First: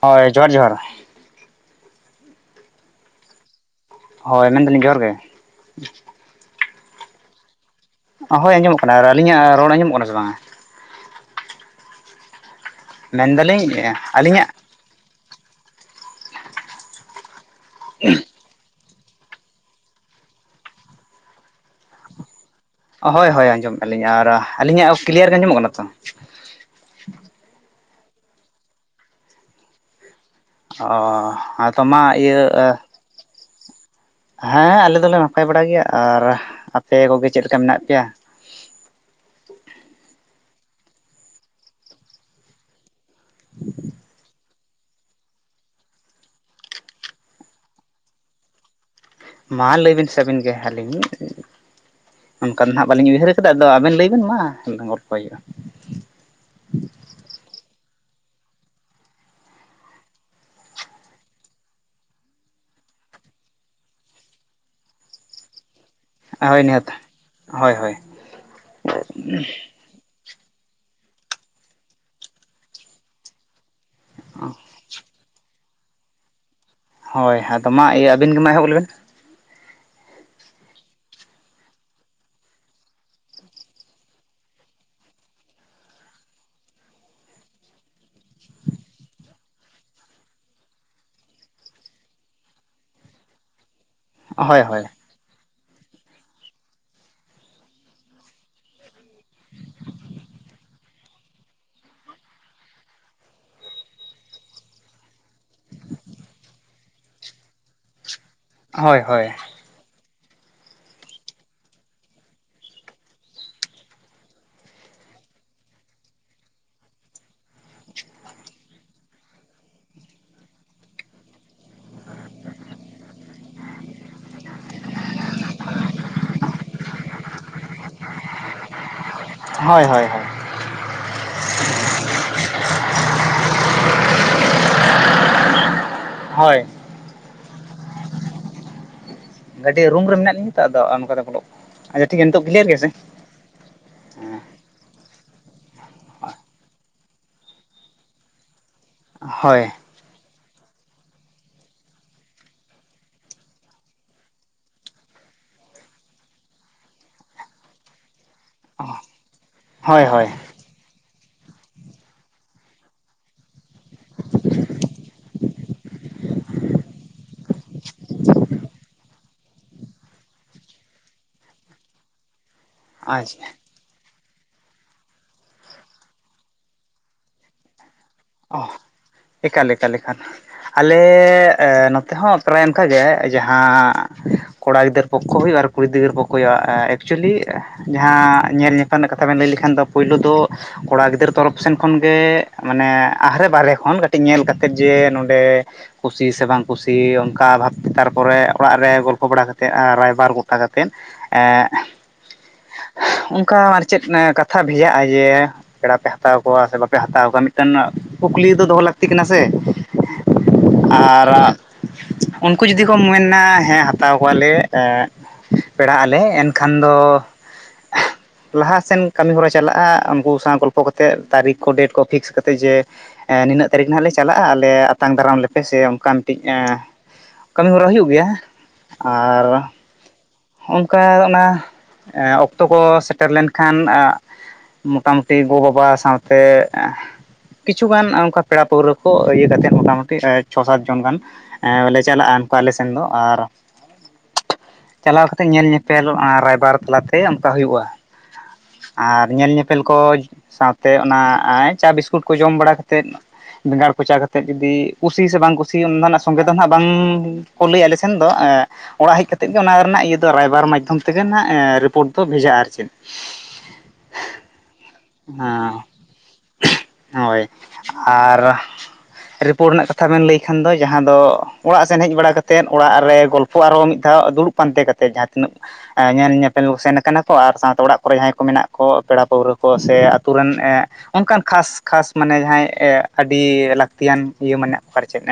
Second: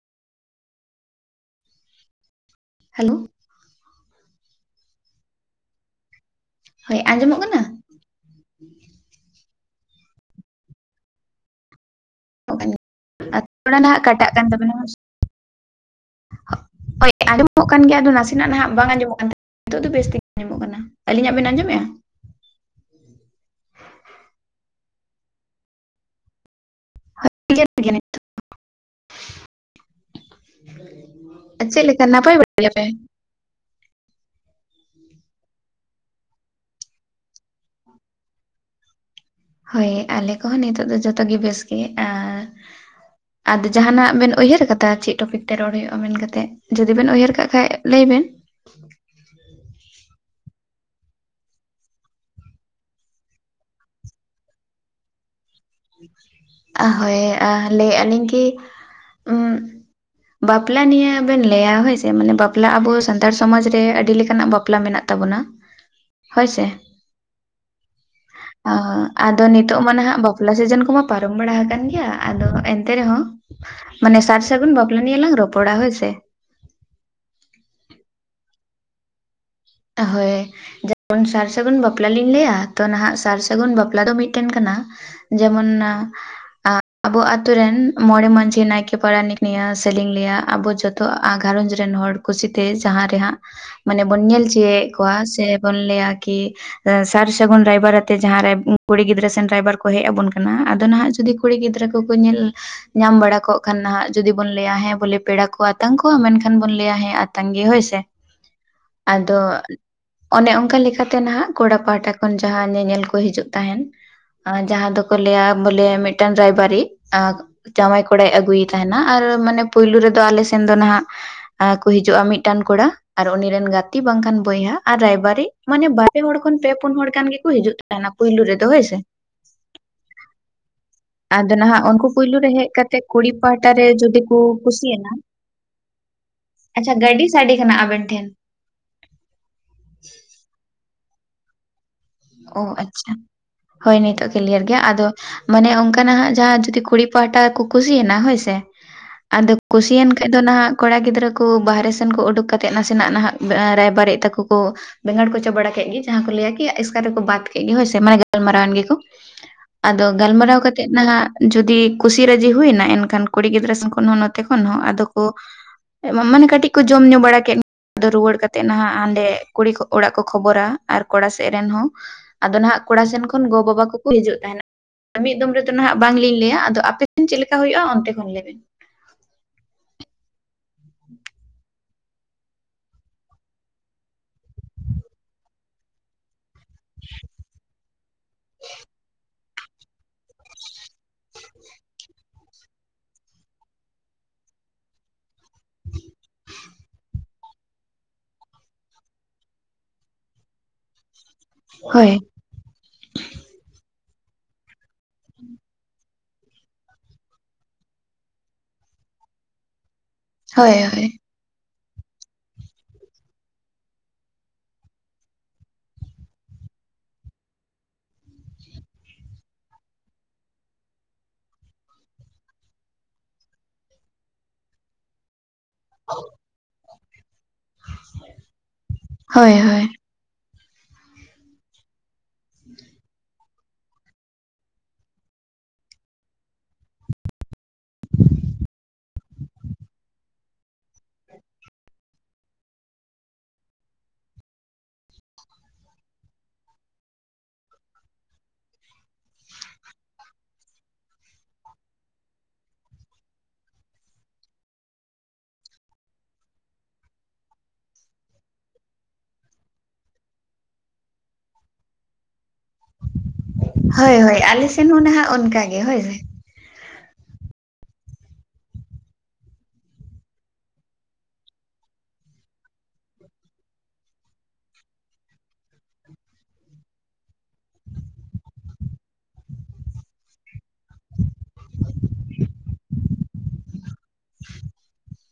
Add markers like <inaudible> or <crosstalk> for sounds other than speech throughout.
ᱦᱳᱭ ᱡᱚᱦᱟᱨ ᱡᱚᱦᱟᱨ ᱾ ᱦᱮᱞᱳ, ᱦᱳᱭ ᱢᱮᱱᱫᱟᱹᱞᱤᱧ ᱡᱚᱦᱟᱨᱜ ᱜᱮ ᱾ ᱦᱳᱭ ᱟᱸᱡᱚᱢᱚᱜ ᱠᱟᱱᱟ? ᱦᱳᱭ ᱟᱸᱚᱢᱚᱜ ᱠᱟᱱᱟ ᱾ ᱟᱨ ᱟᱹᱞᱤᱧᱟᱜ ᱨᱚᱲ ᱟᱸᱚᱢᱚᱜ ᱠᱟᱱᱟ ᱥᱮ ᱵᱟᱝ? ᱛᱚᱵᱮᱱ ᱟᱛ ᱢᱮᱱᱫᱟᱞᱤᱧ ᱛᱚᱲᱟ ᱱᱟᱦᱟᱜ ᱠᱟᱴᱟᱜ ᱠᱟᱱ ᱟᱹᱞᱤᱧᱟᱜ ᱛᱟᱵᱚᱱᱟ᱾ ᱦᱳᱭ ᱟᱸᱡᱚᱢᱚᱜ ᱠᱟᱱ ᱜᱮᱭᱟ ᱟᱫᱚ ᱱᱟᱥᱮ ᱱᱟᱦᱟᱸᱜ᱾ ᱵᱟᱝ ᱟᱸᱡᱚᱢᱚᱜ ᱠᱟᱱ ᱛᱟᱦᱮᱸ ᱱᱤᱛᱚᱜ ᱫᱚ ᱵᱮᱥ ᱛᱮᱜ ᱟᱸᱡᱚᱢᱚᱜ ᱠᱟᱱᱟ ᱾ ᱟᱹᱞᱤᱧᱟᱜ ᱵᱮᱱ ᱟᱸᱡᱚᱢᱮᱫᱼᱟ? ᱦᱳᱭ ᱦᱳᱭ ᱟᱸᱡᱚᱢ ᱮᱜᱼᱟᱞᱤᱧ ᱟᱨ ᱟᱹᱞᱤᱧᱟᱜ ᱠᱤᱞᱭᱟᱨ ᱜᱮ ᱟᱸᱡᱚᱢᱚᱜ ᱠᱟᱱᱟ ᱛᱚ? <unintelligible> ᱚ ᱟᱫᱚ ᱪᱮᱫ ᱢᱟ ᱞᱮᱠᱟ ᱱᱟᱯᱟᱭ ᱵᱟᱲᱟᱭ ᱜᱮᱭᱟ ᱤᱭᱟᱹ ᱯᱮ? ᱦᱮᱸ ᱟᱞᱮ ᱫᱚᱞᱮ ᱱᱟᱯᱟᱭ ᱵᱟᱲᱟ ᱜᱮᱭᱟ ᱾ ᱟᱨ ᱟᱯᱮ ᱠᱚᱜᱮ ᱪᱮᱫ ᱞᱮᱠᱟ ᱢᱮᱱᱟᱜ ᱯᱮᱭᱟ? ᱦᱳᱭ ᱟᱞᱮ ᱠᱚᱦᱚ ᱱᱤᱛᱚᱜ ᱫᱚ ᱡᱚᱛᱚ ᱜᱮ ᱵᱮᱥ ᱜᱮ ᱟᱨ <inaudible> ᱟᱫᱚ ᱡᱟᱦᱟᱸᱱᱟᱜ ᱵᱮᱱ ᱩᱭᱦᱟᱹᱨ ᱟᱠᱟᱫᱟ ᱪᱮᱫ ᱴᱚᱯᱤᱠ ᱛᱮ ᱨᱚᱲ ᱦᱩᱭᱩᱜᱼᱟ ᱢᱮᱱᱠᱟᱛᱮ᱾ ᱡᱩᱫᱤ ᱵᱮᱱ ᱩᱭᱦᱟᱹᱨ ᱠᱟᱜ ᱠᱷᱟᱡ ᱞᱟᱹᱭ ᱵᱮᱱ? ᱢᱟ ᱞᱟᱹᱭ ᱵᱤᱱ ᱥᱮᱵᱤᱱ ᱜᱮ ᱦᱟᱹᱞᱤᱧ <unintelligible> ᱚᱱᱠᱟ ᱫᱚ ᱱᱟᱦᱟᱸᱜ ᱵᱟᱹᱞᱤᱧ ᱩᱭᱦᱟᱹᱨ ᱟᱠᱟᱫᱟ᱾ ᱟᱫᱚ ᱟᱵᱮᱱ ᱞᱟᱹᱭᱵᱱ ᱢᱟ ᱜᱚᱞᱯᱚ ᱦᱩᱭᱩᱜᱼᱟ᱾ ᱟᱦ ᱦᱳᱭ ᱟ ᱞᱟᱹᱭ ᱟᱹᱞᱤᱧ ᱠᱤ ᱩᱸᱜ ᱵᱟᱯᱞᱟ ᱱᱤᱭᱟᱹ ᱵᱮᱱ ᱞᱟᱹᱭᱟ ᱦᱳᱭᱥᱮ ᱢᱟᱱᱮ ᱵᱟᱯᱞᱟ ᱟᱵᱚ ᱥᱟᱱᱛᱟᱲ ᱥᱚᱢᱟᱡᱽ ᱨᱮ ᱟᱹᱰᱤ ᱞᱮᱠᱟᱱᱟᱜ ᱵᱟᱯ ᱯᱞᱟ ᱢᱮᱱᱟᱜ ᱛᱟᱵᱚᱱᱟ᱾ <inaudible> ᱦᱳᱭ ᱥᱮ ᱱᱤᱦᱟᱹᱛ ᱦᱳᱭ ᱦᱳᱭ ᱟ ᱟᱫᱚ ᱱᱤᱛ ᱛᱚᱜ ᱢᱟ ᱱᱟᱦᱟᱸᱜ ᱵᱟᱯᱞᱟ ᱥᱤᱡᱤᱱ ᱠᱚᱢᱟ ᱯᱟᱨᱚᱢ ᱵᱟᱲᱟ ᱦᱟᱠᱟᱱ ᱜᱮᱭᱟ ᱟᱫᱚ ᱮᱱᱛᱮ ᱨᱮᱦᱚᱸ ᱢᱟᱱᱮ ᱥᱟᱨ ᱥᱟᱹᱜᱩᱱ ᱯᱟᱞᱟ ᱱᱳᱭᱟᱹᱞᱟᱝ ᱨᱚᱯᱚᱲᱟ ᱦᱳᱭ ᱥᱮ᱾ ᱦᱳᱭ ᱟᱫᱚ ᱢᱟ ᱤᱭᱟᱹ ᱟᱵᱤᱱ ᱜᱮᱢᱟ ᱮᱦᱚᱵ ᱞᱮᱵᱮᱱ᱾ ᱦᱳᱭ᱾ ᱡᱮᱠᱷᱚᱱ ᱥᱟᱨ ᱥᱟᱹᱜᱩᱱ ᱵᱟᱯᱞᱟ ᱞᱤᱧ ᱞᱟᱹᱭᱟ ᱛᱚ ᱱᱟᱦᱟᱸᱜ ᱥᱟᱨ ᱥᱟᱹᱜᱩᱱ ᱵᱟᱯᱞᱟ ᱫᱚ ᱢᱤᱫᱴᱮᱱ ᱠᱟᱱᱟ᱾ ᱡᱮᱢᱚᱱ ᱱᱟ ᱟ ᱟᱵᱚ ᱟᱛᱩᱨ ᱨᱮᱱ ᱢᱚᱬᱮ ᱢᱟᱺᱡᱷᱤ ᱱᱟᱭᱠᱮ ᱯᱟᱨᱟᱱᱤᱠ ᱱᱟᱥᱮᱞᱤᱧ ᱞᱟᱹᱭᱟ ᱟᱵᱚ ᱡᱚᱛ ᱛᱚ ᱟ ᱜᱷᱟᱨᱚᱸᱡᱽ ᱨᱮᱱ ᱦᱚᱲ ᱠᱩᱥᱤᱛᱮ ᱡᱟᱦᱟᱸ ᱨᱮᱦᱟᱸᱜ ᱢᱟᱱᱮ ᱵᱚᱱ ᱧᱮᱞᱸ ᱦᱳᱭ ᱦᱳᱭ ᱠᱚᱣᱟ ᱥᱮ ᱵᱚᱱ ᱞᱟᱹᱭᱟ ᱠᱤ ᱥᱮ ᱥᱟᱨ ᱥᱟᱹᱜᱩᱱ ᱨᱟᱭᱵᱟᱨ ᱟᱛᱮ ᱡᱟᱦᱟᱸ ᱠᱩᱲᱤ ᱜᱤᱫᱽᱨᱟᱹ ᱥᱮᱱ ᱨᱟᱭᱵᱟᱨ ᱠᱚ ᱦᱮᱡ ᱟᱵᱚᱱ ᱠᱟᱱᱟ᱾ ᱟᱫᱚ ᱱᱟᱦᱟᱸᱜ ᱡᱩᱫᱤ ᱠᱩᱲᱤ ᱜᱤᱫᱽᱨᱟᱹ ᱠᱚᱠᱚ ᱧᱮᱞ ᱧᱟᱢ ᱵᱟᱲᱟ ᱠᱚᱜ ᱠᱷᱟᱱ ᱦᱟᱸᱜ ᱡᱩᱫᱤ ᱵᱚᱱ ᱞᱟᱹᱭᱟ ᱦᱮᱸ ᱵᱚᱞᱮ ᱯᱮᱲᱟ ᱠᱚ ᱟᱛᱟᱝ ᱠᱚᱣᱟᱢ ᱮᱱᱠᱷᱟᱱ ᱵᱚᱱ ᱞᱟᱹᱭᱟ ᱦᱮᱸ ᱟᱛᱟᱝ ᱜᱮ ᱦᱳᱭ ᱥᱮ᱾ ᱦᱳᱭ ᱦᱳᱭ᱾ ᱟᱫᱚ ᱚᱱᱮ ᱚᱱᱠᱟ ᱞᱮᱠᱟᱛᱮ ᱱᱟᱦᱟᱸᱜ ᱠᱚᱲᱟ ᱯᱟᱦᱴᱟ ᱠᱷᱚᱱ ᱡᱟᱦᱟᱸ ᱧᱮᱧᱮᱞ ᱠᱚ ᱦᱤᱡᱩᱜ ᱛᱟᱦᱮᱱ᱾ ᱟ ᱡᱟᱦᱟᱸ ᱫᱚᱠᱚ ᱞᱟᱹᱭᱟ ᱵᱚᱞᱮ ᱢᱤᱫᱴᱟᱝ ᱨᱟᱭᱵᱟᱨᱤ ᱟᱠ ᱡᱟᱢᱟᱭ ᱠᱚᱲᱟᱭ ᱟᱹᱜᱩᱭ ᱛᱟᱦᱮᱱᱟ ᱟᱨ ᱢᱟᱱᱮ ᱯᱳᱭᱞᱳ ᱨᱮᱫᱚ ᱟᱞᱮ ᱥᱮᱱ ᱫᱚ ᱱᱟᱦᱟᱸᱜ ᱟ ᱠᱩ ᱦᱤᱡᱩᱜᱼᱟ ᱢᱤᱫᱴᱟᱱ ᱠᱚᱲᱟ ᱟᱨ ᱩᱱᱤ ᱨᱮᱱ ᱜᱟᱛ ᱛᱤ ᱵᱟᱝᱠᱷᱟᱱ ᱵᱚᱭᱦᱟ ᱟᱨ ᱨᱟᱭᱵᱟᱨᱤ ᱢᱟᱱᱮ ᱵᱟᱨ ᱯᱮ ᱦᱚᱲ ᱠᱷᱚᱱ ᱯᱮ ᱯᱩᱱ ᱦᱚᱲ ᱜᱟᱱ ᱜᱮᱠᱚ ᱦᱤᱡᱩᱜ ᱛᱟᱦᱮᱱᱟ ᱯᱩᱭᱞᱳ ᱨᱮᱫᱚ ᱦᱳᱭ ᱥᱮ᱾ ᱦᱳᱭ ᱦᱳᱭ ᱦᱳᱭ᱾ ᱟᱫᱚ ᱱᱟᱦᱟᱸᱜ ᱩᱱᱠᱩ ᱯᱩᱭᱞᱳ ᱨᱮ ᱦᱮᱡ ᱠᱟᱛᱮᱫ ᱠᱩᱲᱤ ᱯᱟᱦᱟᱴᱟ ᱨᱮ ᱡᱩᱫᱤ ᱠᱩ ᱠᱩᱥᱤᱭᱮᱱᱟ ᱦᱳᱭ᱾ ᱟᱪᱪᱷᱟ ᱜᱟᱹᱰᱤ ᱥᱟᱰᱮ ᱠᱟᱱᱟ ᱟᱵᱮᱱ ᱴᱷᱮᱱ᱾ ᱜᱟᱹᱰᱤ ᱨᱩᱢ ᱨᱮ ᱢᱮᱱᱟᱜ ᱞᱤᱧᱟ ᱛᱚ ᱟᱫᱚ ᱚᱱᱠᱟ ᱛᱮ ᱵᱚᱞᱚᱜ ᱟᱪᱪᱷᱟ ᱴᱷᱤᱠ ᱜᱮᱭᱟ ᱱᱤᱛᱚᱜ ᱚ ᱠᱞᱤᱭᱟᱨ ᱜᱮᱭᱟ ᱥᱮ ᱟᱪᱪᱷᱟ᱾ ᱦᱳᱭ ᱱᱤᱛᱚᱜ ᱠᱤᱞᱭᱟᱨ ᱜᱮᱭᱟ ᱟᱫᱚ ᱢᱟᱱᱮ ᱚᱱᱠᱟᱱᱟᱜ ᱱᱟᱦᱟᱸᱜ ᱡᱟᱦᱟᱸ ᱡᱩᱫᱤ ᱠᱩᱲᱤ ᱯᱟᱦᱟᱴᱟ ᱠᱚ ᱠᱩᱥᱤᱭᱮᱱᱟ ᱦᱳᱭᱥᱮ᱾ ᱟᱫᱚ ᱦᱳᱭ ᱠᱩᱥᱤᱭᱮᱱ ᱠᱷᱟᱡ ᱫᱚ ᱱᱟᱦᱟᱜ ᱠᱟᱲᱟ ᱜᱤᱫᱽᱨᱟᱹ ᱠᱚ ᱵᱟᱨᱦᱮ ᱥᱮᱱ ᱠᱚ ᱩᱰᱩᱠ ᱠᱟᱛᱮᱫ ᱱᱟᱥᱮᱱᱟᱜ ᱱᱟᱦᱟᱸᱜ ᱵᱮ ᱟ ᱨᱟᱭᱵᱟᱨᱤᱡ ᱛᱟᱠᱚ ᱠᱚ ᱵᱮᱸᱜᱟᱲ ᱠᱚᱪᱟ ᱵᱟᱲᱟ ᱠᱮᱜ ᱜᱮ ᱡᱟᱦᱟᱸ ᱠᱚ ᱞᱟᱹᱭᱟ ᱠᱤ ᱮᱥᱠᱟᱨ ᱨᱮᱠᱚ ᱵᱟᱫ ᱠᱮᱫ ᱜᱮ ᱦᱳᱭ ᱥᱮ ᱢᱟᱱᱮ ᱜᱟᱞᱢᱟᱨᱟᱣᱮᱱ ᱜᱮᱠᱚ, ᱦᱳᱭ ᱟᱫᱚ ᱦᱳᱭ ᱜᱟᱞᱢᱟᱨᱟᱣ ᱠᱟᱛᱮᱫ ᱱᱟᱦᱟᱸᱜ ᱡᱩᱫᱤ ᱠᱩᱥᱤ ᱨᱟᱹᱡᱤ ᱦᱩᱭᱱᱟ, ᱮᱱᱠᱷᱟᱱ ᱠᱩᱲᱤ ᱜᱤᱫᱽᱨᱟᱹ ᱥᱮᱱ ᱠᱷᱚᱱ ᱦᱚᱸ ᱱᱚᱛᱮ ᱠᱷᱚᱱ ᱦᱚᱸ ᱟᱫᱚ ᱠᱚ ᱢᱟ ᱢᱟᱱᱮ ᱠᱟᱹᱴᱤᱡ ᱠᱚ ᱡᱚᱢ ᱧᱩ ᱵᱟᱲᱟ ᱠᱮᱫ ᱟᱫᱚ ᱨᱩᱣᱟᱹᱲ ᱠᱟᱛᱮ ᱱᱟᱦᱟᱸᱜ ᱦᱟᱸᱰᱮ ᱠᱩᱲᱤ ᱚᱲᱟᱜ ᱠᱚ ᱠᱷᱚᱵᱚᱨᱟ ᱟᱨ ᱠᱚᱲᱟ ᱥᱮᱜ ᱨᱮᱱ ᱦᱚᱸ᱾ ᱟᱫᱚ ᱱᱟᱦᱟᱸᱜ ᱠᱚᱲᱟ ᱥᱮᱱ ᱠᱷᱚᱱ ᱟᱪᱪᱷᱟ ᱜᱚ ᱵᱟᱵᱟ ᱠᱚ ᱦᱤᱡᱩᱜ ᱛᱟᱦᱮᱸᱱᱟ᱾ ᱢᱤᱫ ᱫᱚᱢ ᱨᱮᱫᱚ ᱱᱟᱦᱟᱸᱜ ᱵᱟᱝᱞᱤᱝ ᱞᱟᱹᱭᱟ ᱟᱫᱚ ᱟᱯᱮ ᱴᱷᱮᱱ ᱪᱮᱫ ᱞᱮᱠᱟ ᱦᱳᱭᱳᱜᱼᱟ ᱚᱱᱛᱮ ᱠᱷᱚᱱ ᱞᱟᱹᱭ ᱵᱮᱱ ᱚᱦ᱾ ᱮᱠᱟᱞ ᱮᱠᱟᱞ ᱮᱠᱟᱞ᱾ ᱟᱞᱮ ᱮ ᱱᱚᱛᱮ ᱦᱚᱸ ᱯᱨᱟᱭ ᱚᱱᱠᱟ ᱜᱮ ᱡᱟᱦᱟᱸ ᱠᱚᱲᱟ ᱜᱤᱫᱟᱹᱨ ᱯᱚᱠᱠᱷᱚ ᱦᱳᱭᱳᱜᱼᱟ ᱟᱨ ᱠᱩᱲᱤ ᱜᱤᱫᱟᱹᱨ ᱯᱚᱠᱠᱷᱚᱭ ᱦᱩᱭᱩᱜᱼᱟ ᱮᱸ ᱮᱠᱪᱩᱭᱮᱞᱤ ᱡᱟᱦᱟᱸ ᱧᱮᱞ ᱧᱟᱯᱮᱞ ᱨᱮᱱᱟᱜ ᱠᱟᱛᱷᱟ ᱵᱮᱱ ᱞᱟᱹᱭ ᱞᱮᱠᱷᱟᱱ ᱫᱚ ᱯᱩᱭᱞᱩ ᱫᱚ ᱠᱚᱲᱟ ᱜᱤᱫᱟᱹᱨ ᱛᱚᱨᱚᱯ ᱥᱮᱱ ᱠᱷᱚᱱ ᱜᱮ ᱮᱸ ᱢᱟᱱᱮ ᱟᱦᱨᱮ ᱵᱟᱦᱨᱮ ᱠᱷᱚᱱ ᱠᱟᱹᱴᱤᱡ ᱧᱮᱞ ᱠᱟᱛᱮᱫ ᱡᱮ, ᱱᱚᱸᱰᱮ ᱠᱩᱥᱤ ᱥᱮ ᱵᱟᱝ ᱠᱩᱥᱤ ᱚᱱᱠᱟ ᱵᱷᱟᱵᱽᱛᱮ ᱛᱟᱨᱯᱚᱨᱮ ᱚᱲᱟᱜ ᱨᱮ ᱜᱚᱞᱯᱷᱚ ᱵᱟᱲᱟ ᱠᱟᱛᱮᱫ ᱨᱟᱭᱵᱟᱨ ᱜᱚᱴᱟ ᱠᱟᱛᱮᱫ ᱮᱸ ᱦᱳᱭ ᱚᱱᱠᱟ ᱟᱨᱪᱮᱫ ᱠᱟᱛᱷᱟ ᱵᱷᱮᱡᱟᱜᱼᱟ ᱡᱮ, ᱯᱮᱲᱟ ᱯᱮ ᱦᱟᱛᱟᱣ ᱠᱚᱣᱟ ᱥᱮ ᱵᱟᱯᱮ ᱦᱟᱛᱟᱣ ᱠᱚᱣᱟ ᱢᱤᱫᱴᱮᱱ ᱠᱩᱠᱞᱤ ᱫᱚ ᱫᱚᱦᱚᱸ ᱞᱟᱹᱠᱛᱤ ᱠᱟᱱᱟ ᱥᱮ ᱦᱳᱭ ᱦᱳᱭ ᱟᱨ ᱩᱱᱠᱩ ᱡᱩᱫᱤ ᱠᱚ ᱢᱮᱱᱟ ᱦᱮᱸ ᱦᱟᱛᱟᱣ ᱠᱚᱣᱟᱞᱮ ᱮᱸ ᱯᱮᱲᱟᱜ ᱟᱞᱮ ᱮᱱᱠᱷᱟᱱ ᱫᱚ ᱞᱟᱦᱟᱥᱮᱱ ᱠᱟᱹᱢᱤ ᱦᱚᱨᱟ ᱪᱟᱞᱟᱜᱼᱟ ᱩᱱᱠᱩ ᱥᱟᱶ ᱜᱚᱞᱯᱚ ᱠᱟᱛᱮᱫ ᱛᱟᱨᱤᱠ ᱠᱚ ᱰᱮᱴ ᱠᱚ ᱯᱷᱤᱠᱥ ᱠᱟᱛᱮᱫ ᱡᱮ ᱮᱸ ᱱᱤᱱᱟᱹᱜ ᱛᱟᱹᱨᱤᱠᱷ ᱦᱟᱸᱜ ᱞᱮ ᱪᱟᱞᱟᱜᱼᱟ, ᱟᱞᱮ ᱟᱛᱟᱝ ᱫᱟᱨᱟᱢ ᱞᱮᱯᱮ ᱥᱮ ᱚᱱᱠᱟ ᱢᱤᱫᱴᱤᱡ ᱮᱸ ᱠᱟᱹᱢᱤ-ᱦᱚᱨᱟ ᱦᱩᱭᱩᱜ ᱜᱮᱭᱟ ᱟᱨ ᱦᱳᱭ ᱦᱳᱭ ᱚᱱᱠᱟ ᱚᱱᱟ ᱮᱸ ᱚᱠᱛᱚ ᱠᱚ ᱥᱮᱴᱮᱨ ᱞᱮᱱᱠᱷᱟᱱ ᱟ ᱢᱚᱴᱟ ᱢᱩᱴᱤ ᱜᱚ ᱵᱟᱵᱟ ᱥᱟᱶ ᱛᱮ ᱮᱸ ᱠᱤᱪᱷᱩ ᱜᱟᱱ ᱚᱱᱠᱟ ᱯᱮᱲᱟ-ᱯᱟᱹᱣᱦᱨᱟᱹ ᱠᱚ ᱤᱭᱟᱹ ᱠᱟᱛᱮᱫ ᱢᱳᱴᱟ ᱢᱩᱴᱤ ᱪᱷᱚ ᱥᱟᱸᱛ ᱡᱚᱱ ᱜᱟᱱ ᱮᱸ ᱞᱮ ᱪᱟᱞᱟᱜᱼᱟ ᱩᱱᱠᱩ ᱟᱞᱮ ᱥᱮᱱ ᱫᱚ ᱟᱨ ᱪᱟᱞᱟᱣ ᱠᱟᱛᱮᱜ ᱧᱮᱞ ᱧᱮᱯᱮᱞ ᱨᱟᱭᱵᱟᱨ ᱛᱟᱞᱟ ᱛᱮ ᱚᱱᱠᱟ ᱦᱩᱭᱩᱜᱼᱟ᱾ ᱟᱨ ᱧᱮᱞ ᱧᱮᱯᱮᱞ ᱠᱚ ᱥᱟᱶ ᱛᱮ ᱚᱱᱟ ᱪᱟ ᱵᱤᱥᱠᱩᱴ ᱠᱚ ᱡᱚᱢ ᱵᱟᱲᱟ ᱠᱟᱛᱮᱫ᱾ ᱵᱮᱸᱜᱟᱲ ᱠᱚᱪᱟ ᱠᱟᱛᱮᱫ ᱡᱩᱫᱤ ᱠᱩᱥᱤ ᱥᱮ ᱵᱟᱝ ᱠᱩᱥᱤ ᱚᱱᱟ ᱫᱚᱱᱟᱜ ᱥᱚᱸᱜᱮ ᱫᱚ ᱱᱟᱦᱟᱜ ᱵᱟᱝ ᱠᱚ ᱞᱟᱹᱭ ᱟᱞᱮ ᱥᱮᱱ ᱫᱚ ᱮᱸ ᱚᱲᱟᱜ ᱦᱮᱡ ᱠᱟᱛᱮᱫ ᱜᱮ ᱚᱱᱟ ᱨᱮᱱᱟᱜ ᱤᱭᱟᱹ ᱫᱚ ᱨᱟᱭᱵᱟᱨ ᱢᱟᱫᱽᱫᱷᱚᱢ ᱛᱮᱜᱮ ᱱᱟᱦᱟᱜ ᱨᱤᱯᱳᱴ ᱫᱚ ᱵᱷᱮᱡᱟᱜᱼᱟ ᱟᱨ ᱪᱮᱫ ᱦᱳᱭ, ᱦᱳᱭ ᱟᱞᱮ ᱥᱮᱱ ᱦᱚᱸ ᱱᱟᱦᱟᱜ ᱚᱱᱠᱟ ᱜᱮ ᱦᱳᱭ ᱦᱳᱭ᱾ ᱦᱳᱭ, ᱟᱨ ᱨᱤᱯᱳᱨᱴ ᱨᱮᱱᱟᱜ ᱠᱟᱛᱷᱟ ᱵᱮᱱ ᱞᱟᱹᱭ ᱠᱷᱟᱱ ᱫᱚ ᱡᱟᱦᱟᱸ ᱫᱚ ᱚᱲᱟᱜ ᱥᱮᱱ ᱦᱮᱡ ᱵᱟᱲᱟ ᱠᱟᱛᱮᱫ ᱚᱲᱟᱜ ᱨᱮ ᱜᱚᱞ ᱯᱚ ᱟᱨᱦᱚᱸ ᱢᱤᱫ ᱫᱷᱟᱣ ᱫᱩᱲᱩᱵ ᱯᱟᱱᱛᱮ ᱠᱟᱛᱮ ᱡᱟᱦᱟᱸ ᱛᱤᱱᱟᱹᱜ ᱮᱸ ᱧᱮᱞ ᱧᱮᱯᱮᱞ ᱥᱮᱱ ᱠᱟᱱᱟ ᱠᱚ ᱟᱨ ᱥᱟᱶᱛᱮ ᱚᱲᱟᱜ ᱠᱚᱨᱮ ᱡᱟᱦᱟᱸᱭ ᱠᱚ ᱢᱮᱱᱟᱜ ᱠᱚ ᱯᱮᱲᱟ ᱯᱟᱹᱣᱨᱟ᱾ ᱠᱚ ᱥᱮ ᱟᱛᱳ ᱨᱮᱱ ᱚᱱᱠᱟᱱ ᱠᱷᱟᱥ ᱠᱷᱟᱥ ᱢᱟᱱᱮ ᱡᱟᱦᱟᱸᱭ ᱟᱹᱰᱤ ᱞᱟᱹᱠ ᱞᱟᱹᱠᱛᱤᱭᱟᱱ ᱤᱭᱟᱹ ᱢᱮᱱᱟᱜ ᱠᱚᱣᱟ ᱟᱨ ᱪᱮᱫ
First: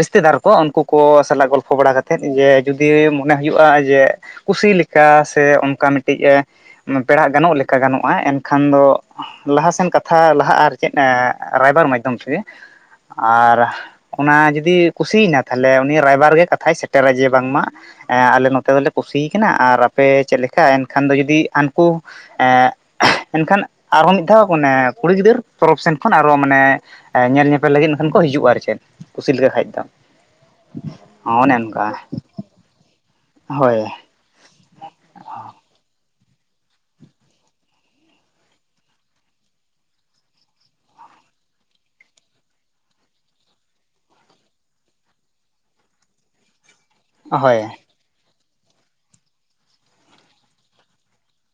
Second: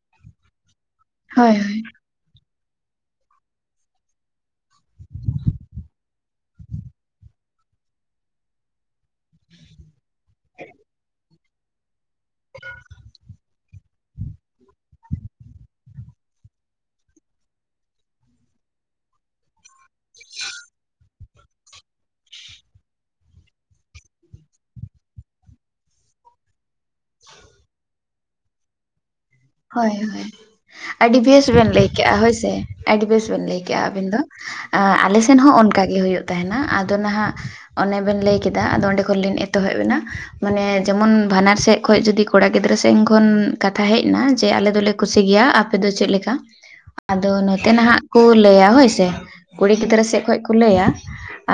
ᱨᱤᱥᱛᱮ ᱫᱟᱨ ᱠᱚ ᱩᱱᱠᱩ ᱠᱚ ᱥᱟᱞᱟᱜ ᱦᱳᱭ ᱜᱚᱞᱯᱚ ᱦᱳᱭ ᱵᱟᱲᱟ ᱠᱟᱛᱮᱫ ᱛᱮᱫ ᱡᱮ ᱡᱩᱫᱤ ᱢᱚᱱᱮ ᱦᱩᱭᱩᱜᱼᱟ ᱡᱮ ᱠᱩᱥᱤᱮᱠᱟ ᱥᱮ ᱚᱱᱠᱟ ᱢᱤᱫᱴᱤᱡ ᱮᱸ ᱯᱮᱲᱟ ᱜᱟᱱᱚᱜ ᱞᱮᱠᱟ ᱜᱟᱱᱚᱜᱼᱟ ᱮᱱᱠᱷᱟᱱ ᱫᱚ ᱞᱟᱦᱟᱥᱮᱱ ᱠᱟᱛᱷᱟ ᱞᱟᱦᱟᱜ ᱟᱨ ᱪᱮᱫ ᱨᱟᱭᱵᱟᱨ ᱢᱟᱫᱽᱫᱷᱚᱢ ᱛᱮ ᱜᱮ ᱟᱨ ᱚᱱᱟ ᱡᱩᱫᱤ ᱠᱩᱥᱤᱭ ᱠᱟᱱ ᱛᱟᱦᱞᱮ ᱩᱱᱤ ᱨᱟᱭᱵᱟᱨ ᱜᱮ ᱠᱟᱛᱷᱟᱭ ᱥᱮᱴᱮᱨᱟ ᱡᱮ ᱵᱟᱝᱢᱟ ᱮᱸ ᱟᱞᱮ ᱱᱚᱛᱮ ᱫᱚᱞᱮ ᱠᱩᱥᱤ ᱠᱟᱱᱟ ᱟᱨ ᱟᱯᱮ ᱪᱮᱫ ᱞᱮᱠᱟ ᱮᱱᱠᱷᱟᱱ ᱫᱚ ᱡᱩᱫᱤ ᱦᱟᱱᱠᱩ ᱮᱸ ᱮᱱᱠᱷᱟᱱ ᱟᱨᱚ ᱢᱤᱫ ᱫᱷᱟᱣ ᱢᱟᱱᱮ ᱠᱩᱲᱤ ᱜᱤᱫᱽᱨᱟᱹ ᱛᱚᱨᱚᱵᱽ ᱥᱮᱱ ᱠᱷᱚᱱ ᱟᱨᱚ ᱢᱟᱱᱮ ᱮᱸ ᱧᱮᱞ ᱧᱮᱯᱮᱞ ᱞᱟᱹᱜᱤᱫ ᱮᱱᱠᱷᱟᱱ ᱦᱤᱡᱩᱜ-ᱟ ᱟᱨ ᱪᱮᱫ? ᱠᱩᱥᱤ ᱞᱮᱠᱚ ᱠᱷᱟᱡ ᱫᱚ ᱦᱳᱭ, ᱦᱳᱭ ᱟᱹᱰᱤ ᱵᱮᱥ ᱚᱱᱮ ᱵᱮᱱ ᱚᱱᱠᱟ ᱞᱟᱹᱭᱠᱮᱜᱼᱟ ᱦᱳᱭᱥᱮ, ᱟᱹᱰᱤ ᱵᱮᱥ ᱵᱮᱱ ᱞᱟᱹᱭ ᱦᱳᱭ ᱠᱮᱜᱼᱟ ᱟᱹᱵᱤᱱ ᱫᱚ᱾ ᱟᱞᱮ ᱥᱮᱱ ᱦᱚᱸ ᱚᱱᱠᱟ ᱜᱮ ᱦᱳᱭᱳᱜ ᱛᱟᱦᱮᱸᱱᱟ᱾ ᱟᱫᱚ ᱱᱟᱦᱟᱸᱜ ᱚᱱᱰᱮ ᱵᱮᱱ ᱞᱟᱹᱭ ᱠᱮᱫᱟ ᱟᱫᱚ ᱚᱸᱰᱮ ᱠᱷᱚᱱ ᱞᱧ ᱮᱛᱚᱦᱚᱵ ᱮᱱᱟ ᱢᱟᱱᱮ ᱡᱮᱢᱚᱱ ᱵᱟᱱᱟᱨ ᱥᱮᱫ ᱠᱷᱚᱡ ᱡᱩᱫᱤ ᱾ ᱠᱚᱲᱟ ᱜᱤᱫᱽᱨᱟᱹ ᱥᱮᱧ ᱠᱷᱚᱱ ᱠᱟᱛᱷᱟ ᱦᱮᱡ ᱮᱱᱟ ᱾ ᱡᱮ ᱟᱞᱮ ᱫᱚᱞᱮ ᱠᱩᱥᱤ ᱜᱮᱭᱟ ᱟᱯᱮ ᱫᱚ ᱪᱮᱫ ᱞᱮᱠᱟ ᱟᱫᱚ ᱦᱳᱭ ᱱᱚᱛᱮ ᱱᱟᱦᱟᱜ ᱾ ᱠᱚ ᱞᱟᱹᱭᱟ ᱦᱳᱭ ᱥᱮ ᱠᱩᱲᱤ ᱜᱤᱫᱽᱨᱟᱹ ᱥᱮᱡ ᱠᱷᱚᱡ ᱠᱚ ᱞᱟᱹᱭᱟ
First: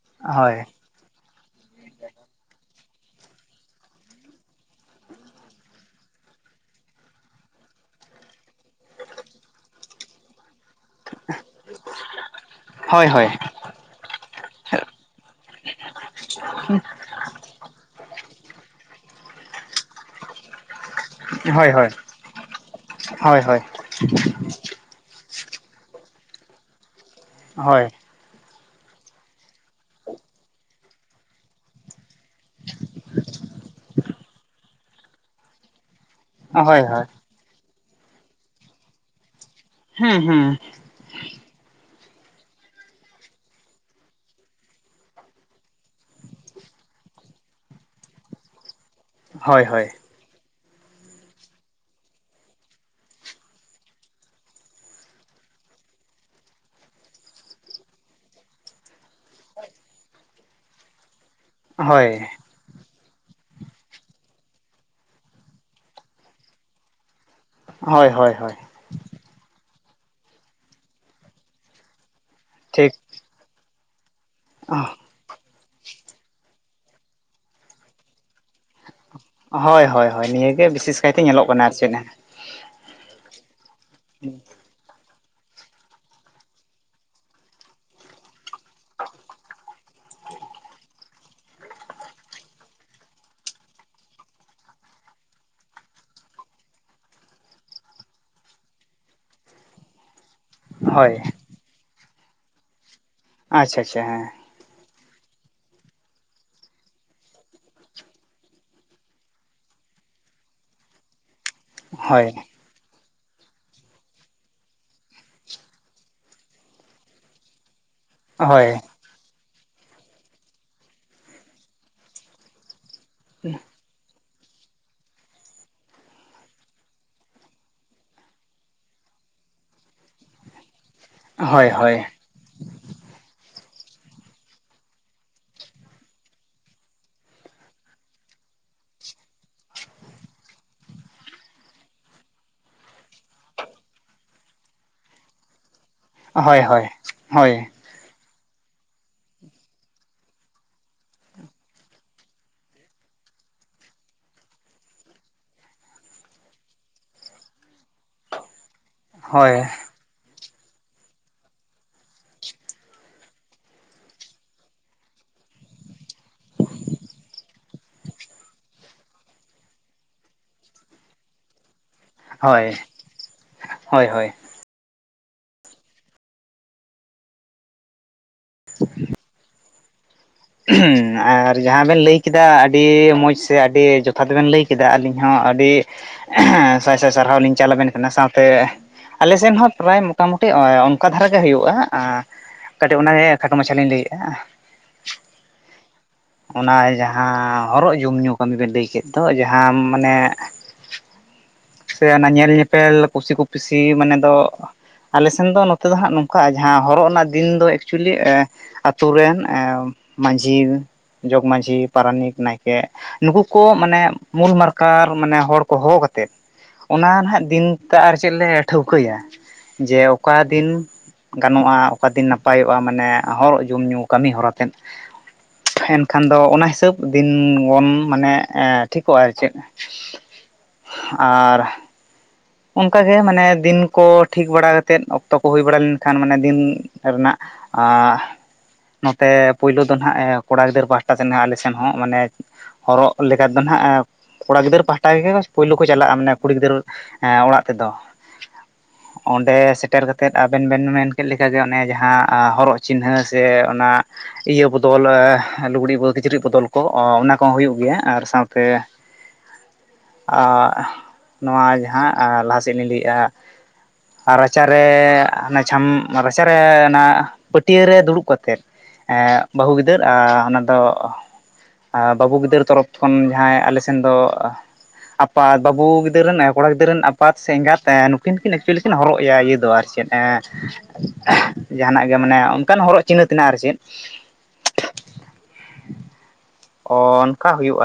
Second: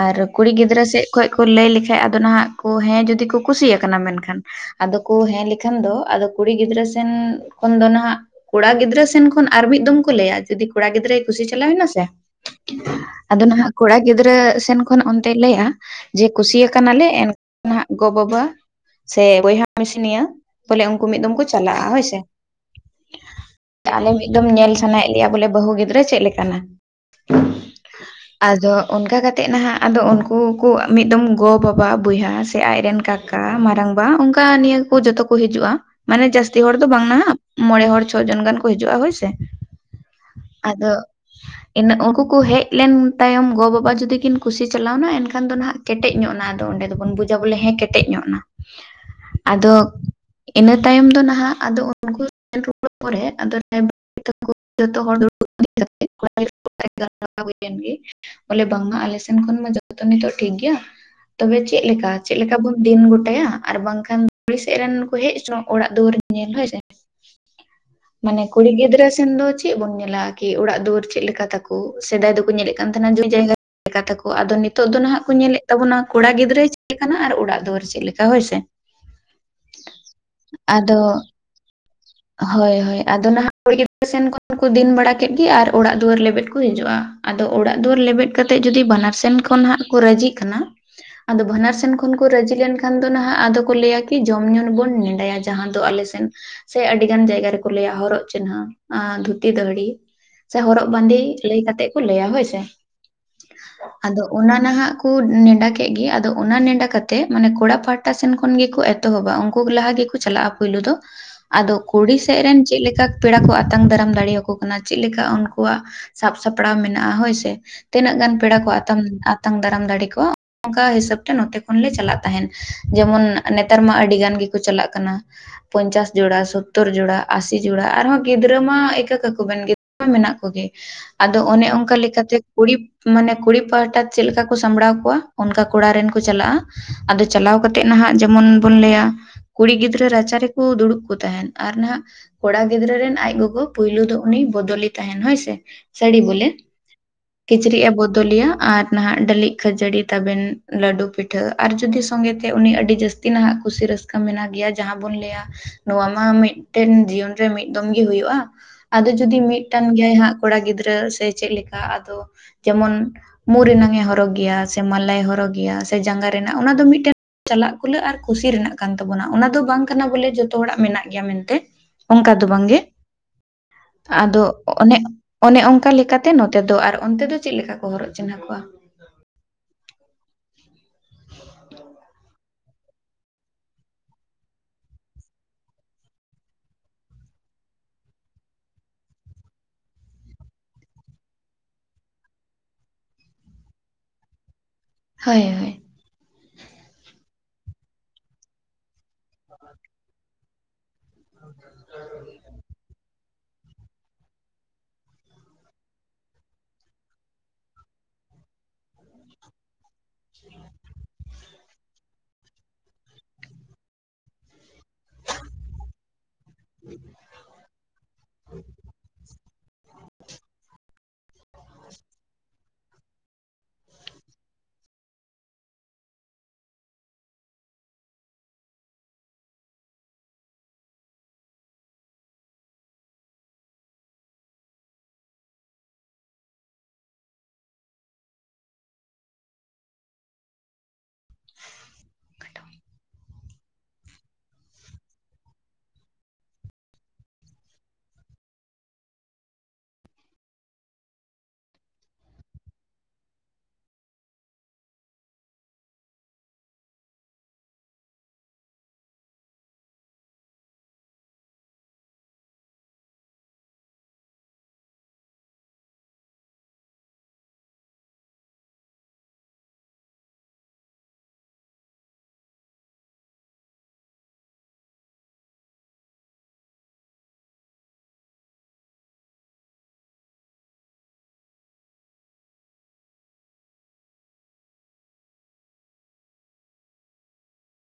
ᱟᱨ ᱠᱩᱲᱤ ᱦᱳᱭ ᱜᱤᱫᱽᱨᱟᱹ ᱥᱮᱡ ᱾ ᱠᱷᱚᱡ ᱠᱚ ᱞᱟᱹᱭ ᱞᱮᱠᱷᱟᱡ ᱟᱫᱚ ᱱᱚᱦᱟᱜ ᱠᱚ ᱦᱮᱸ ᱡᱩᱫᱤ ᱠᱚ ᱠᱩᱥᱤᱭᱟᱠᱟᱱᱟ ᱢᱮᱱᱠᱷᱟᱱ ᱟᱫᱚ ᱠᱚ ᱦᱮᱸ ᱞᱮᱠᱷᱟᱱ ᱫᱚ ᱟᱫᱚ ᱠᱩᱲᱤ ᱜᱤᱫᱽᱨᱟᱹ ᱥᱮᱱ ᱛᱚᱠᱷᱚᱱ ᱫᱚ ᱱᱟᱦᱟᱜ ᱠᱚᱲᱟ ᱜᱤᱫᱽᱨᱟᱹ ᱥᱮᱱ ᱠᱷᱚᱱ ᱟᱨ ᱢᱤᱫ ᱫᱚᱢ ᱠᱚ ᱞᱟᱹᱭᱟ ᱡᱩᱫᱤ ᱾ ᱠᱚᱲᱟ ᱜᱤᱫᱽᱨᱟᱹᱭ ᱠᱩᱥᱤ ᱪᱟᱞᱟᱣᱱᱟ ᱥᱮ ᱦᱳᱭ ᱟᱫᱚ ᱱᱟᱦᱟᱜ ᱾ ᱠᱚᱲᱟ ᱜᱤᱫᱽᱨᱟᱹ ᱥᱮᱱ ᱠᱷᱚᱱ ᱚᱱᱛᱮᱭ ᱞᱟᱹᱭᱼᱟ ᱾ ᱡᱮ ᱠᱩᱥᱤ ᱭᱟᱠᱟᱱᱟᱞᱮ ᱮᱱᱠᱷᱟᱱ ᱦᱟᱜ ᱜᱚ ᱵᱟᱵᱟ ᱥᱮ ᱵᱚᱭᱦᱟ ᱢᱤᱥᱤᱱᱤᱭᱟᱹ ᱾ ᱵᱚᱞᱮ ᱩᱱᱠᱩ ᱢᱤᱫ ᱫᱚᱢ ᱠᱚ ᱪᱟᱞᱟᱜᱼᱟ ᱦᱳᱭᱥᱮ ᱾ ᱦᱚᱭ ᱦᱚᱭ ᱾ ᱟᱞᱮ ᱢᱤᱫ ᱫᱚᱢ ᱧᱮᱞ ᱥᱟᱱᱟᱭᱮᱫ ᱞᱮᱭᱟ ᱵᱚᱞᱮ ᱵᱟᱹᱦᱩ ᱜᱤᱫᱽᱨᱟᱹ ᱪᱮᱫᱞᱮᱠᱟ ᱱᱟ᱾ ᱦᱚᱭ ᱾ ᱟᱫᱚ ᱚᱱᱠᱟ ᱠᱟᱛᱮ ᱱᱟᱦᱟᱜ ᱟᱫᱚ ᱩᱱᱠᱩ ᱠᱚ ᱢᱤᱫ ᱫᱚᱢ ᱜᱚᱼ ᱵᱟᱵᱟ ᱵᱚᱭᱦᱟ ᱥᱮ ᱟᱡᱨᱮᱱ <unintelligible> ᱾ ᱠᱟ ᱢᱟᱨᱟᱝᱵᱟ ᱚᱱᱠᱟ ᱱᱤᱭᱟᱹ ᱠᱚ ᱡᱚᱛᱚ ᱠᱚ ᱦᱤᱡᱩᱜᱼᱟ ᱾ ᱢᱟᱱᱮ ᱡᱟᱹᱥᱛᱤ ᱦᱚᱲ ᱦᱳᱭ ᱫᱚ ᱦᱳᱭ ᱵᱟᱝ ᱱᱟ ᱦᱟᱜ ᱢᱚᱬᱮ ᱦᱚᱲ ᱪᱷᱚ ᱡᱚᱱ ᱜᱟᱱ ᱠᱚ ᱦᱤᱡᱩᱜᱼᱟ ᱦᱳᱭᱥᱮ ᱾ ᱦᱩᱸ ᱦᱩᱸ ᱾ ᱟᱫᱚ ᱮᱱᱟᱹ ᱩᱱᱠᱩ ᱠᱚ ᱦᱮᱡ ᱞᱮᱱ ᱛᱟᱭᱚᱢ ᱜᱚᱼᱵᱟᱵᱟ ᱡᱩᱚᱫᱤ ᱠᱤᱱ ᱠᱩᱥᱤ ᱪᱟᱞᱟᱣᱱᱟ ᱮᱱᱠᱷᱟᱱ ᱫᱚ ᱱᱟᱜ ᱾ ᱠᱮᱴᱮᱡ ᱧᱚᱜ ᱱᱟ ᱟᱫᱚ ᱚᱸᱰᱮ ᱫᱚᱵᱚᱱ ᱵᱩᱡᱟ ᱵᱚᱞᱮ ᱦᱮᱸ ᱠᱮᱴᱮᱡ ᱧᱚᱜ ᱱᱟ᱾ ᱦᱳᱭ ᱟᱫᱚ ᱦᱳᱭ ᱤᱱᱟᱹ ᱛᱟᱭᱚᱢ ᱫᱚ ᱱᱟᱦᱟᱜ ᱟᱫᱚ ᱩᱱ ᱯᱮ <inaudible> <inaudible> ᱜᱮ ᱵᱚᱞᱮ ᱵᱟᱝᱢᱟ ᱟᱞᱮ ᱥᱮᱱ ᱠᱷᱚᱱ ᱢᱟ ᱡᱚᱛᱚ ᱠᱟᱢᱤ ᱫᱚ ᱴᱷᱤᱠ ᱜᱮᱭᱟ ᱾ ᱛᱚᱵᱮ ᱪᱮᱜ ᱦᱳᱭ ᱞᱮᱠᱟ ᱪᱮᱜ ᱞᱮᱠᱟ ᱵᱚᱱ᱾ ᱫᱤᱱ ᱜᱚᱴᱟᱭᱟ ᱟᱨ ᱵᱟᱝᱠᱷᱟᱱ ᱠᱩᱲᱤ <inaudible> ᱥᱮᱜ ᱨᱮᱱ ᱠᱚ ᱦᱮᱡ ᱦᱚᱪᱚᱜᱼᱟ ᱚᱲᱟᱜ ᱫᱩᱣᱟᱹᱨ ᱧᱮᱞ ᱦᱳᱭᱮ᱾ ᱦᱳᱭ ᱦᱳᱭ ᱢᱟᱱᱮ ᱦᱳᱭ ᱠᱩᱲᱤ ᱜᱤᱫᱽᱨᱟᱹ ᱥᱮᱱ ᱫᱚ ᱪᱮᱫ ᱵᱚᱱ ᱧᱮᱞᱟ ᱠᱤ ᱚᱲᱟᱜ ᱫᱩᱣᱟᱹᱨ ᱪᱮᱫᱞᱮᱠᱟ ᱛᱟᱠᱚ᱾ <unintelligible> ᱥᱮᱫᱟᱭ ᱫᱚᱠᱚ ᱧᱮᱞᱮᱫ ᱳ ᱥᱮᱫᱟᱭ ᱫᱚᱠᱚ ᱧᱮᱞᱮᱫ ᱠᱟᱱ ᱴᱷᱤᱠ ᱛᱟᱦᱮᱸᱱᱟ ᱡᱩᱢᱤ ᱡᱟᱭᱜᱟ <inaudible> ᱠᱟᱛᱷᱟᱠᱚ ᱟᱫᱚ ᱱᱤᱛᱚᱜ ᱫᱚ ᱱᱟᱦᱟᱜ ᱠᱚ ᱧᱮᱞᱮᱫ ᱛᱟᱵᱚᱱᱟ ᱠᱚᱲᱟ ᱜᱤᱫᱽᱨᱟᱹᱭ <inaudible> ᱪᱮᱫ ᱞᱮᱠᱟᱱᱟᱜ ᱟᱨ ᱚᱲᱟᱜ ᱫᱩᱣᱟᱹᱨ ᱪᱮᱫ ᱞᱮᱠᱟᱱᱟ ᱦᱳᱭᱥᱮ ᱾ ᱦᱳᱭ ᱦᱳᱭ ᱦᱳᱭ ᱱᱤᱭᱟᱹᱜᱮ ᱵᱤᱥᱮᱥ ᱠᱟᱭᱛᱮ ᱧᱮᱞᱚᱜ ᱠᱟᱱᱟ ᱟᱨ ᱪᱮᱫ ᱱᱮ ᱾ ᱦᱚᱭ ᱦᱚᱭ ᱟᱫᱚ ᱱᱟᱦᱟᱜ ᱠᱩᱲᱤ ᱜᱤᱫᱽᱨᱟᱹ ᱥᱮᱱ ᱠᱷᱚᱱ ᱠᱚ ᱫᱤᱱ ᱵᱟᱲᱟ ᱠᱮᱫ ᱜᱮ ᱟᱨ ᱚᱲᱟᱜ ᱫᱩᱣᱟᱹᱨ ᱞᱮᱵᱮᱫ ᱠᱚ ᱦᱤᱡᱩᱜᱼᱟ ᱟᱫᱚ ᱚᱲᱟᱜ ᱫᱩᱣᱟᱹᱨ ᱞᱮᱵᱮᱫ ᱠᱟᱛᱮᱫ ᱡᱩᱫᱤ ᱵᱟᱱᱟᱨ ᱥᱮᱱ ᱠᱷᱚᱱ ᱦᱟᱸᱟᱜ ᱠᱚ ᱨᱟᱹᱡᱤᱜ ᱠᱟᱱᱟ ᱟᱫᱚ ᱵᱟᱱᱟᱨ ᱥᱮᱱ ᱠᱷᱚᱱ ᱠᱚ ᱨᱟᱹᱡᱤ ᱞᱮᱱᱠᱷᱟᱱ ᱫᱚ ᱱᱟᱦᱟᱜ ᱟᱫᱚ ᱠᱚ ᱞᱟᱹᱭᱟ ᱠᱤ ᱡᱚᱢ ᱧᱩ ᱵᱚᱱ ᱱᱮᱰᱟᱭᱟ ᱡᱟᱦᱟᱸ ᱫᱚ ᱟᱞᱮ <inaudible> ᱥᱮ ᱟᱹᱰᱤ ᱜᱟᱱ ᱡᱟᱭᱜᱟ ᱨᱮᱠᱚ ᱞᱟᱹᱭᱟ ᱦᱚᱨᱚᱜ ᱪᱤᱱᱦᱟᱹ ᱟᱻᱫᱷᱩᱛᱤ ᱫᱟᱹᱦᱲᱤ ᱥᱮ ᱦᱚᱨᱚᱜ ᱦᱳᱭ ᱵᱟᱸᱫᱮ᱾ ᱞᱟᱹᱭ ᱠᱟᱛᱮᱜ ᱠᱚ ᱞᱟᱹᱭᱟ ᱦᱳᱭᱥᱮ ᱟᱪᱪᱷᱟ ᱟᱪᱪᱷᱟ ᱦᱮᱸ ᱟᱫᱚ ᱚᱱᱟ ᱱᱟᱦᱟᱜ ᱠᱩ ᱱᱮᱰᱟ ᱠᱮᱜ ᱜᱮ ᱟᱫᱚ ᱚᱱᱟ ᱱᱮᱰᱟ ᱠᱟᱛᱮᱜ ᱢᱟᱱᱮ ᱠᱚᱲᱟ ᱯᱟᱦᱟᱴᱟ ᱥᱮᱱ ᱠᱷᱚᱱ ᱜᱮᱠᱚ ᱮᱛᱚᱦᱚᱵᱟ ᱩᱱᱠᱩ ᱞᱟᱦᱟ ᱜᱮ <inaudible> <inaudible> ᱾ ᱪᱟᱞᱟᱜᱼᱟ ᱯᱩᱭ ᱫᱚ ᱟᱫᱚ ᱠᱩᱲᱤ ᱦᱳᱭ ᱥᱮᱜ ᱨᱮᱱ ᱪᱮᱫ ᱞᱮᱠᱟ ᱯᱮᱲᱟ ᱠᱚ ᱟᱛᱟᱝ ᱫᱟᱨᱟᱢ ᱫᱟᱲᱮᱭᱟᱠᱚ ᱠᱟᱱᱟ ᱪᱮᱫ ᱞᱮᱠᱟ ᱩᱱᱠᱩᱣᱟᱜ ᱥᱟᱵ ᱥᱟᱯᱲᱟᱣ ᱢᱮᱱᱟᱜᱼᱟ ᱦᱳᱭᱥᱮ᱾ ᱛᱤᱱᱟᱹᱜ ᱜᱟᱱ ᱯᱮᱲᱟ ᱠᱚ ᱦᱳᱭ ᱟᱭᱢᱟ ᱟᱛ <inaudible> ᱾ ᱛᱟᱝ ᱫᱟᱨᱟᱢ ᱫᱟᱲᱮ ᱠᱚᱣᱟ ᱚᱱᱠᱟ ᱦᱤᱥᱟᱹᱵ ᱛᱮ ᱱᱚᱛᱮ ᱠᱷᱚᱱ ᱞᱮ ᱪᱟᱞᱟᱜ ᱛᱟᱦᱮᱱ ᱡᱮᱢᱚᱱ ᱱᱮᱛᱟᱨ ᱢᱟ ᱟᱹᱰᱤ ᱜᱟᱱ ᱜᱮᱠᱚ ᱪᱟᱞᱟᱜ ᱠᱟᱱᱟ ᱯᱚᱧᱪᱟᱥ᱾ ᱡᱚᱲᱟ ᱥᱳᱛᱛᱳᱨ ᱡᱳᱲᱟ ᱟᱥᱤ ᱡᱚᱲᱟ ᱟᱨᱦᱚᱸ ᱜᱤᱫᱽᱨᱟᱹ ᱢᱟ ᱮᱠᱟᱹ ᱠᱟᱠᱚᱵᱮᱱ ᱜᱤᱫᱽᱨᱟᱹ ᱢᱟ ᱢᱮᱱᱟᱜ ᱠᱚᱜᱮ᱾ ᱟᱫᱚ ᱚᱱᱮ ᱦᱳᱭ ᱚᱝᱠᱟ ᱦᱳᱭ ᱞᱮᱠᱟᱛᱮ ᱠᱩᱲᱤᱯ <inaudible> ᱾ ᱢᱟᱱᱮ ᱠᱩᱲᱤ ᱯᱟᱦᱴᱟ ᱪᱮᱞᱮᱠᱟ ᱠᱚ ᱥᱟᱢᱵᱲᱟᱣ ᱠᱚᱣᱟ ᱚᱱᱠᱟ ᱠᱚᱲᱟ ᱨᱮᱱ ᱠᱚ ᱪᱟᱞᱟᱜᱼᱟ᱾ ᱟᱫᱚ ᱪᱟᱞᱟᱣ ᱠᱟᱛᱮᱫ ᱱᱟᱦᱟᱜ ᱡᱮᱢᱚᱱ ᱵᱚᱱ ᱞᱟᱹᱭᱟ ᱠᱩᱲᱤ ᱜᱤᱫᱽᱨᱟᱹ ᱨᱟᱪᱟ ᱨᱮᱠᱚ ᱫᱩᱲᱩᱵ᱾ ᱠᱚ ᱛᱟᱦᱮᱸᱱ ᱟᱨ ᱱᱟᱦᱟᱜ ᱠᱚᱲᱟ ᱜᱤᱫᱽᱨᱟᱹ ᱨᱮᱱ ᱟᱡ ᱜᱚᱜᱚ ᱯᱳᱭᱞᱳ ᱫᱚ ᱩᱱᱤ ᱵᱚᱫᱚᱞᱤ ᱛᱟᱦᱮᱸᱱ ᱦᱳᱭ ᱥᱮ᱾ ᱥᱟᱹᱲᱤ ᱵᱚᱞᱮ ᱦᱳᱭ ᱦᱳᱭ ᱦᱳᱭ ᱠᱤᱪᱨᱤᱡ ᱮ ᱵᱚᱫᱚᱞᱮᱤᱭᱟ ᱟᱨ ᱱᱟᱦᱟᱜ ᱰᱟᱹᱞᱤᱡ, ᱠᱷᱟᱹᱡᱟᱹᱲᱤ, ᱛᱟᱵᱮᱱ, ᱞᱟᱹᱰᱩ, ᱯᱤᱴᱷᱟᱹ ᱟᱨ ᱡᱩᱫᱤ ᱥᱚᱸᱜᱮᱛᱮ ᱩᱱᱤ ᱟᱹᱰᱤ ᱡᱟᱹᱥᱛᱤ ᱱᱟᱦᱟᱜ ᱠᱩᱥᱤ ᱨᱟᱹᱥᱠᱟᱹ ᱢᱮᱱᱟᱜ ᱜᱮᱭᱟ ᱡᱟᱦᱟᱸ ᱵᱚᱱ ᱞᱟᱹᱭᱟ ᱱᱚᱣᱟ ᱢᱟ ᱢᱤᱫᱴᱮᱱ ᱡᱤᱭᱚᱱ ᱨᱮ ᱢᱤᱫ ᱫᱚᱢ ᱜᱮ ᱦᱳᱭᱳᱜᱼᱟ ᱟᱫᱚ ᱡᱩᱫᱤ ᱦᱳᱭ ᱢᱤᱫᱴᱟᱝ ᱜᱮᱭᱟᱭ ᱦᱟᱸᱜ ᱠᱚᱲᱟ ᱜᱤᱫᱽᱨᱟᱹ ᱥᱮ ᱪᱮᱫ ᱞᱮᱠᱟ ᱟᱫᱚ ᱡᱮᱢᱚᱱ ᱢᱩ ᱨᱮᱱᱟᱝᱮ ᱦᱚᱨᱚᱜ ᱜᱮᱭᱟ ᱥᱮ ᱢᱟᱞᱟᱭ ᱦᱚᱨᱚᱜᱽ ᱜᱮᱭᱟ ᱥᱮ ᱡᱟᱸᱜᱟ ᱨᱮᱱᱟᱜ ᱚᱱᱟ ᱫᱚ ᱢᱤᱫᱴᱮᱱ ᱪᱟᱞᱟᱜ ᱠᱩᱞᱟᱹᱜ ᱟᱨ ᱠᱩᱥᱤ ᱨᱮᱱᱟᱜ ᱠᱟᱱ ᱛᱟᱵᱚᱱᱟ ᱚᱱᱟ ᱫᱚ ᱵᱟᱝ ᱠᱟᱱᱟ ᱵᱚᱞᱮ ᱡᱚᱛᱚ ᱡᱚᱛᱚ ᱦᱚᱲᱟᱜ ᱢᱮᱱᱟᱜ ᱜᱮᱭᱟ ᱢᱮᱱᱛᱮ ᱚᱱᱠᱟ ᱫᱚ ᱦᱳᱭ ᱵᱟᱝᱜᱮ ᱦᱳᱭ ᱦᱳᱭ ᱟᱫᱚ ᱚᱱᱮ ᱚᱱᱮ ᱚᱱᱠᱟ ᱞᱮᱠᱟᱛᱮ ᱱᱚᱛᱮ ᱫᱚ᱾ ᱟᱨ ᱚᱱᱛᱮ ᱫᱚ ᱪᱮᱫ ᱞᱮᱠᱟ ᱠᱚ ᱦᱚᱨᱚᱜ ᱪᱤᱱᱦᱟᱹ ᱠᱚᱣᱟ? ᱟᱨ ᱡᱟᱦᱟᱸ ᱵᱮᱱ ᱞᱟᱹᱭ ᱠᱮᱫᱟ ᱟᱹᱰᱤ ᱢᱚᱡᱽ ᱥᱮ ᱟᱹᱰᱤ ᱡᱚᱛᱷᱟᱛ ᱵᱮᱱ ᱞᱟᱹᱭ ᱠᱮᱫᱟ ᱟᱹᱞᱤᱧ ᱦᱚᱸ ᱟᱹᱰᱤ ᱥᱟᱭ ᱥᱟᱭ ᱥᱟᱨᱦᱟᱣ ᱞᱤᱧ ᱪᱟᱞ ᱟᱵᱮᱱ ᱠᱟᱱᱟ ᱥᱟᱶᱛᱮ ᱟᱞᱮ ᱥᱮᱱ ᱦᱚᱸ ᱯᱨᱟᱭ ᱢᱳᱴᱟᱢᱩᱴᱤ ᱚᱱᱠᱟ ᱫᱷᱟᱨᱟᱜ ᱜᱮ ᱦᱩᱭᱩᱜᱼᱟ ᱠᱟᱹᱴᱤᱡ ᱚᱱᱟᱜᱮ ᱠᱷᱟᱴᱚ ᱢᱟᱪᱷᱟ ᱞᱤᱧ ᱞᱟᱹᱭᱮᱜᱼᱟ᱾ ᱦᱳᱭ ᱦᱳᱭ ᱾ ᱚᱱᱟ ᱡᱟᱦᱟᱸ ᱦᱚᱨᱚᱜ ᱡᱚᱢᱧᱩ ᱠᱟᱹᱢᱤ ᱵᱮᱱ ᱞᱟᱹᱭ ᱠᱮᱫ᱾ ᱫᱚ ᱡᱟᱦᱟᱸ ᱢᱟᱱᱮ ᱥᱮ ᱚᱱᱟ ᱧᱮᱞ ᱧᱮᱯᱮᱞ ᱠᱩᱥᱤ ᱠᱚᱯᱤᱥᱤ ᱢᱟᱱᱮ ᱫᱚ ᱟᱞᱮ ᱥᱮᱱ ᱫᱚ ᱱᱚᱛᱮ ᱫᱚ ᱦᱟᱸᱜ ᱱᱚᱝᱠᱟ ᱡᱟᱦᱟᱸ ᱦᱚᱨᱚᱜ ᱨᱮᱱᱟᱜ ᱫᱤᱱ ᱫᱚ ᱮᱠᱪᱩᱭᱮᱞᱤ ᱟᱛᱳ ᱨᱮᱱ ᱢᱟᱹᱡᱷᱤ, ᱡᱚᱜᱽ ᱢᱟᱹᱡᱷᱤ, ᱯᱟᱨᱟᱱᱤᱠ, ᱱᱟᱭᱠᱮ ᱱᱩᱠᱩ ᱠᱚ ᱢᱟᱱᱮ ᱢᱩᱞ ᱢᱟᱨ ᱠᱟᱨ ᱢᱟᱱᱮ ᱦᱚᱲ ᱠᱚ ᱦᱚᱦᱚ ᱠᱟᱛᱮᱫ ᱚᱱᱟ ᱱᱟᱦᱟᱜ ᱫᱤᱱᱛᱮ ᱟᱨ ᱪᱮᱫ ᱞᱮ ᱴᱷᱟᱹᱣᱠᱟᱹᱭᱟ ᱡᱮ ᱚᱠᱟ ᱫᱤᱱ ᱜᱟᱱᱚᱜᱼᱟ ᱚᱠᱟ ᱫᱤᱱ ᱱᱟᱯᱟᱭᱚᱜᱼᱟ ᱢᱟᱱᱮ ᱦᱚᱨᱚᱜ ᱡᱚᱢᱼᱧᱩ ᱠᱟᱹᱢᱤᱦᱚᱨᱟ ᱛᱮᱫ᱾ ᱮᱱᱠᱷᱟᱱ ᱫᱚ ᱚᱱᱟ ᱦᱤᱥᱟᱹᱵ ᱫᱤᱱ ᱜᱚᱱ ᱢᱟᱱᱮ ᱴᱷᱤᱠᱚᱜᱼᱟ ᱟᱨ ᱪᱮᱫ᱾ ᱟᱨ ᱚᱱᱠᱟᱜᱮ ᱢᱟᱱᱮ ᱫᱤᱱ ᱠᱚ ᱴᱷᱤᱠ ᱵᱟᱲᱟᱛᱮᱫ ᱚᱠᱛᱚ ᱠᱚ ᱦᱩᱭ ᱵᱟᱲᱟ ᱞᱮᱱᱠᱷᱟᱱ ᱢᱟᱱᱮ ᱫᱤᱱ ᱨᱮᱱᱟᱜ ᱟᱨ ᱱᱚᱛᱮ ᱯᱳᱭᱞᱳ ᱫᱚ ᱱᱟᱦᱟᱜ ᱠᱚᱲᱟ ᱜᱤᱫᱽᱨᱟᱹ ᱯᱟᱦᱴᱟ ᱥᱮᱫ ᱟᱞᱮ ᱥᱮᱱ ᱦᱚᱸ ᱢᱟᱱᱮ ᱦᱚᱨᱚᱜ ᱞᱮᱠᱟ ᱫᱚ ᱦᱟᱸᱜ ᱠᱚᱲᱟ ᱜᱤᱫᱽᱟᱹᱨᱟᱹ ᱯᱟᱦᱴᱟ ᱜᱮ ᱯᱳᱭᱞᱳ ᱠᱚ ᱪᱟᱞᱟᱜᱼᱟ ᱢᱟᱱᱮ ᱠᱩᱲᱤ ᱜᱤᱫᱟᱹᱨ ᱮᱸᱜ ᱚᱲᱟᱜ ᱛᱮᱫᱚ᱾ ᱚᱸᱰᱮ ᱥᱮᱴᱮᱨ ᱠᱟᱛᱮᱫ ᱟᱵᱮᱱ ᱵᱮᱱ ᱢᱮᱱ ᱠᱮᱫ ᱞᱮᱠᱟᱜᱮ ᱚᱱᱮ ᱡᱟᱦᱟᱸ ᱦᱚᱨᱚᱜ ᱪᱤᱱᱦᱟᱹ ᱥᱮ ᱚᱱᱟ ᱤᱭᱟᱹ ᱵᱚᱫᱚᱞ ᱞᱩᱜᱽᱲᱤᱡ ᱵᱚᱫᱚᱞ ᱠᱤᱪᱨᱤᱡ ᱵᱚᱫᱚᱞ ᱠᱚ ᱚᱱᱟ ᱠᱚᱦᱚᱸ ᱦᱩᱭᱩᱜ ᱜᱮᱭᱟ ᱟᱨ ᱥᱟᱶᱛᱮ ᱟᱜ ᱱᱚᱣᱟ ᱡᱟᱦᱟᱸ ᱞᱟᱦᱟ ᱥᱮᱫ ᱞᱤᱧ ᱞᱟᱹᱭᱮᱜᱼᱟ ᱟᱨ ᱨᱟᱪᱟᱨᱮ ᱚᱱᱟ ᱪᱷᱟᱢ ᱨᱟᱪᱟᱨᱮ ᱚᱱᱟ ᱯᱟᱹᱴᱭᱟᱹᱨᱮ ᱫᱩᱲᱩᱵ ᱠᱟᱛᱮᱫ ᱵᱟᱹᱦᱩ ᱜᱤᱫᱟᱹᱨ ᱟᱨ ᱚᱱᱟ ᱫᱚ ᱵᱟᱹᱵᱩ ᱜᱤᱫᱟᱹᱨ ᱛᱚᱨᱚᱯᱷ ᱠᱷᱚᱱ ᱡᱟᱦᱟᱸᱭ ᱟᱞᱮ ᱥᱮᱱ ᱫᱚ ᱟᱯᱟ ᱵᱟᱹᱵᱩ ᱜᱤᱫᱟᱹᱨᱟᱹ ᱨᱮᱱ ᱠᱚᱲᱟ ᱜᱤᱫᱽᱟᱹᱨᱟᱹ ᱨᱮᱱ ᱟᱯᱟᱛ ᱥᱮ ᱮᱸᱜᱟᱛ ᱱᱩᱠᱤᱱ ᱠᱤᱱ ᱮᱠᱪᱩᱭᱮᱞᱤ ᱠᱤᱱ ᱦᱚᱨᱚᱜ ᱮᱼᱟ ᱤᱭᱟᱹ ᱫᱚ ᱟᱨ ᱪᱮᱫ ᱡᱟᱦᱟᱱᱟᱜ ᱜᱮ ᱢᱟᱱᱮ ᱚᱱᱠᱟᱱ ᱦᱚᱨᱚᱜ ᱪᱤᱱᱦᱟᱹ ᱛᱮᱱᱟᱜᱼᱟ ᱟᱨ ᱪᱮᱫ᱾ ᱚ ᱚᱱᱠᱟ ᱦᱩᱭᱩᱜᱼᱟ᱾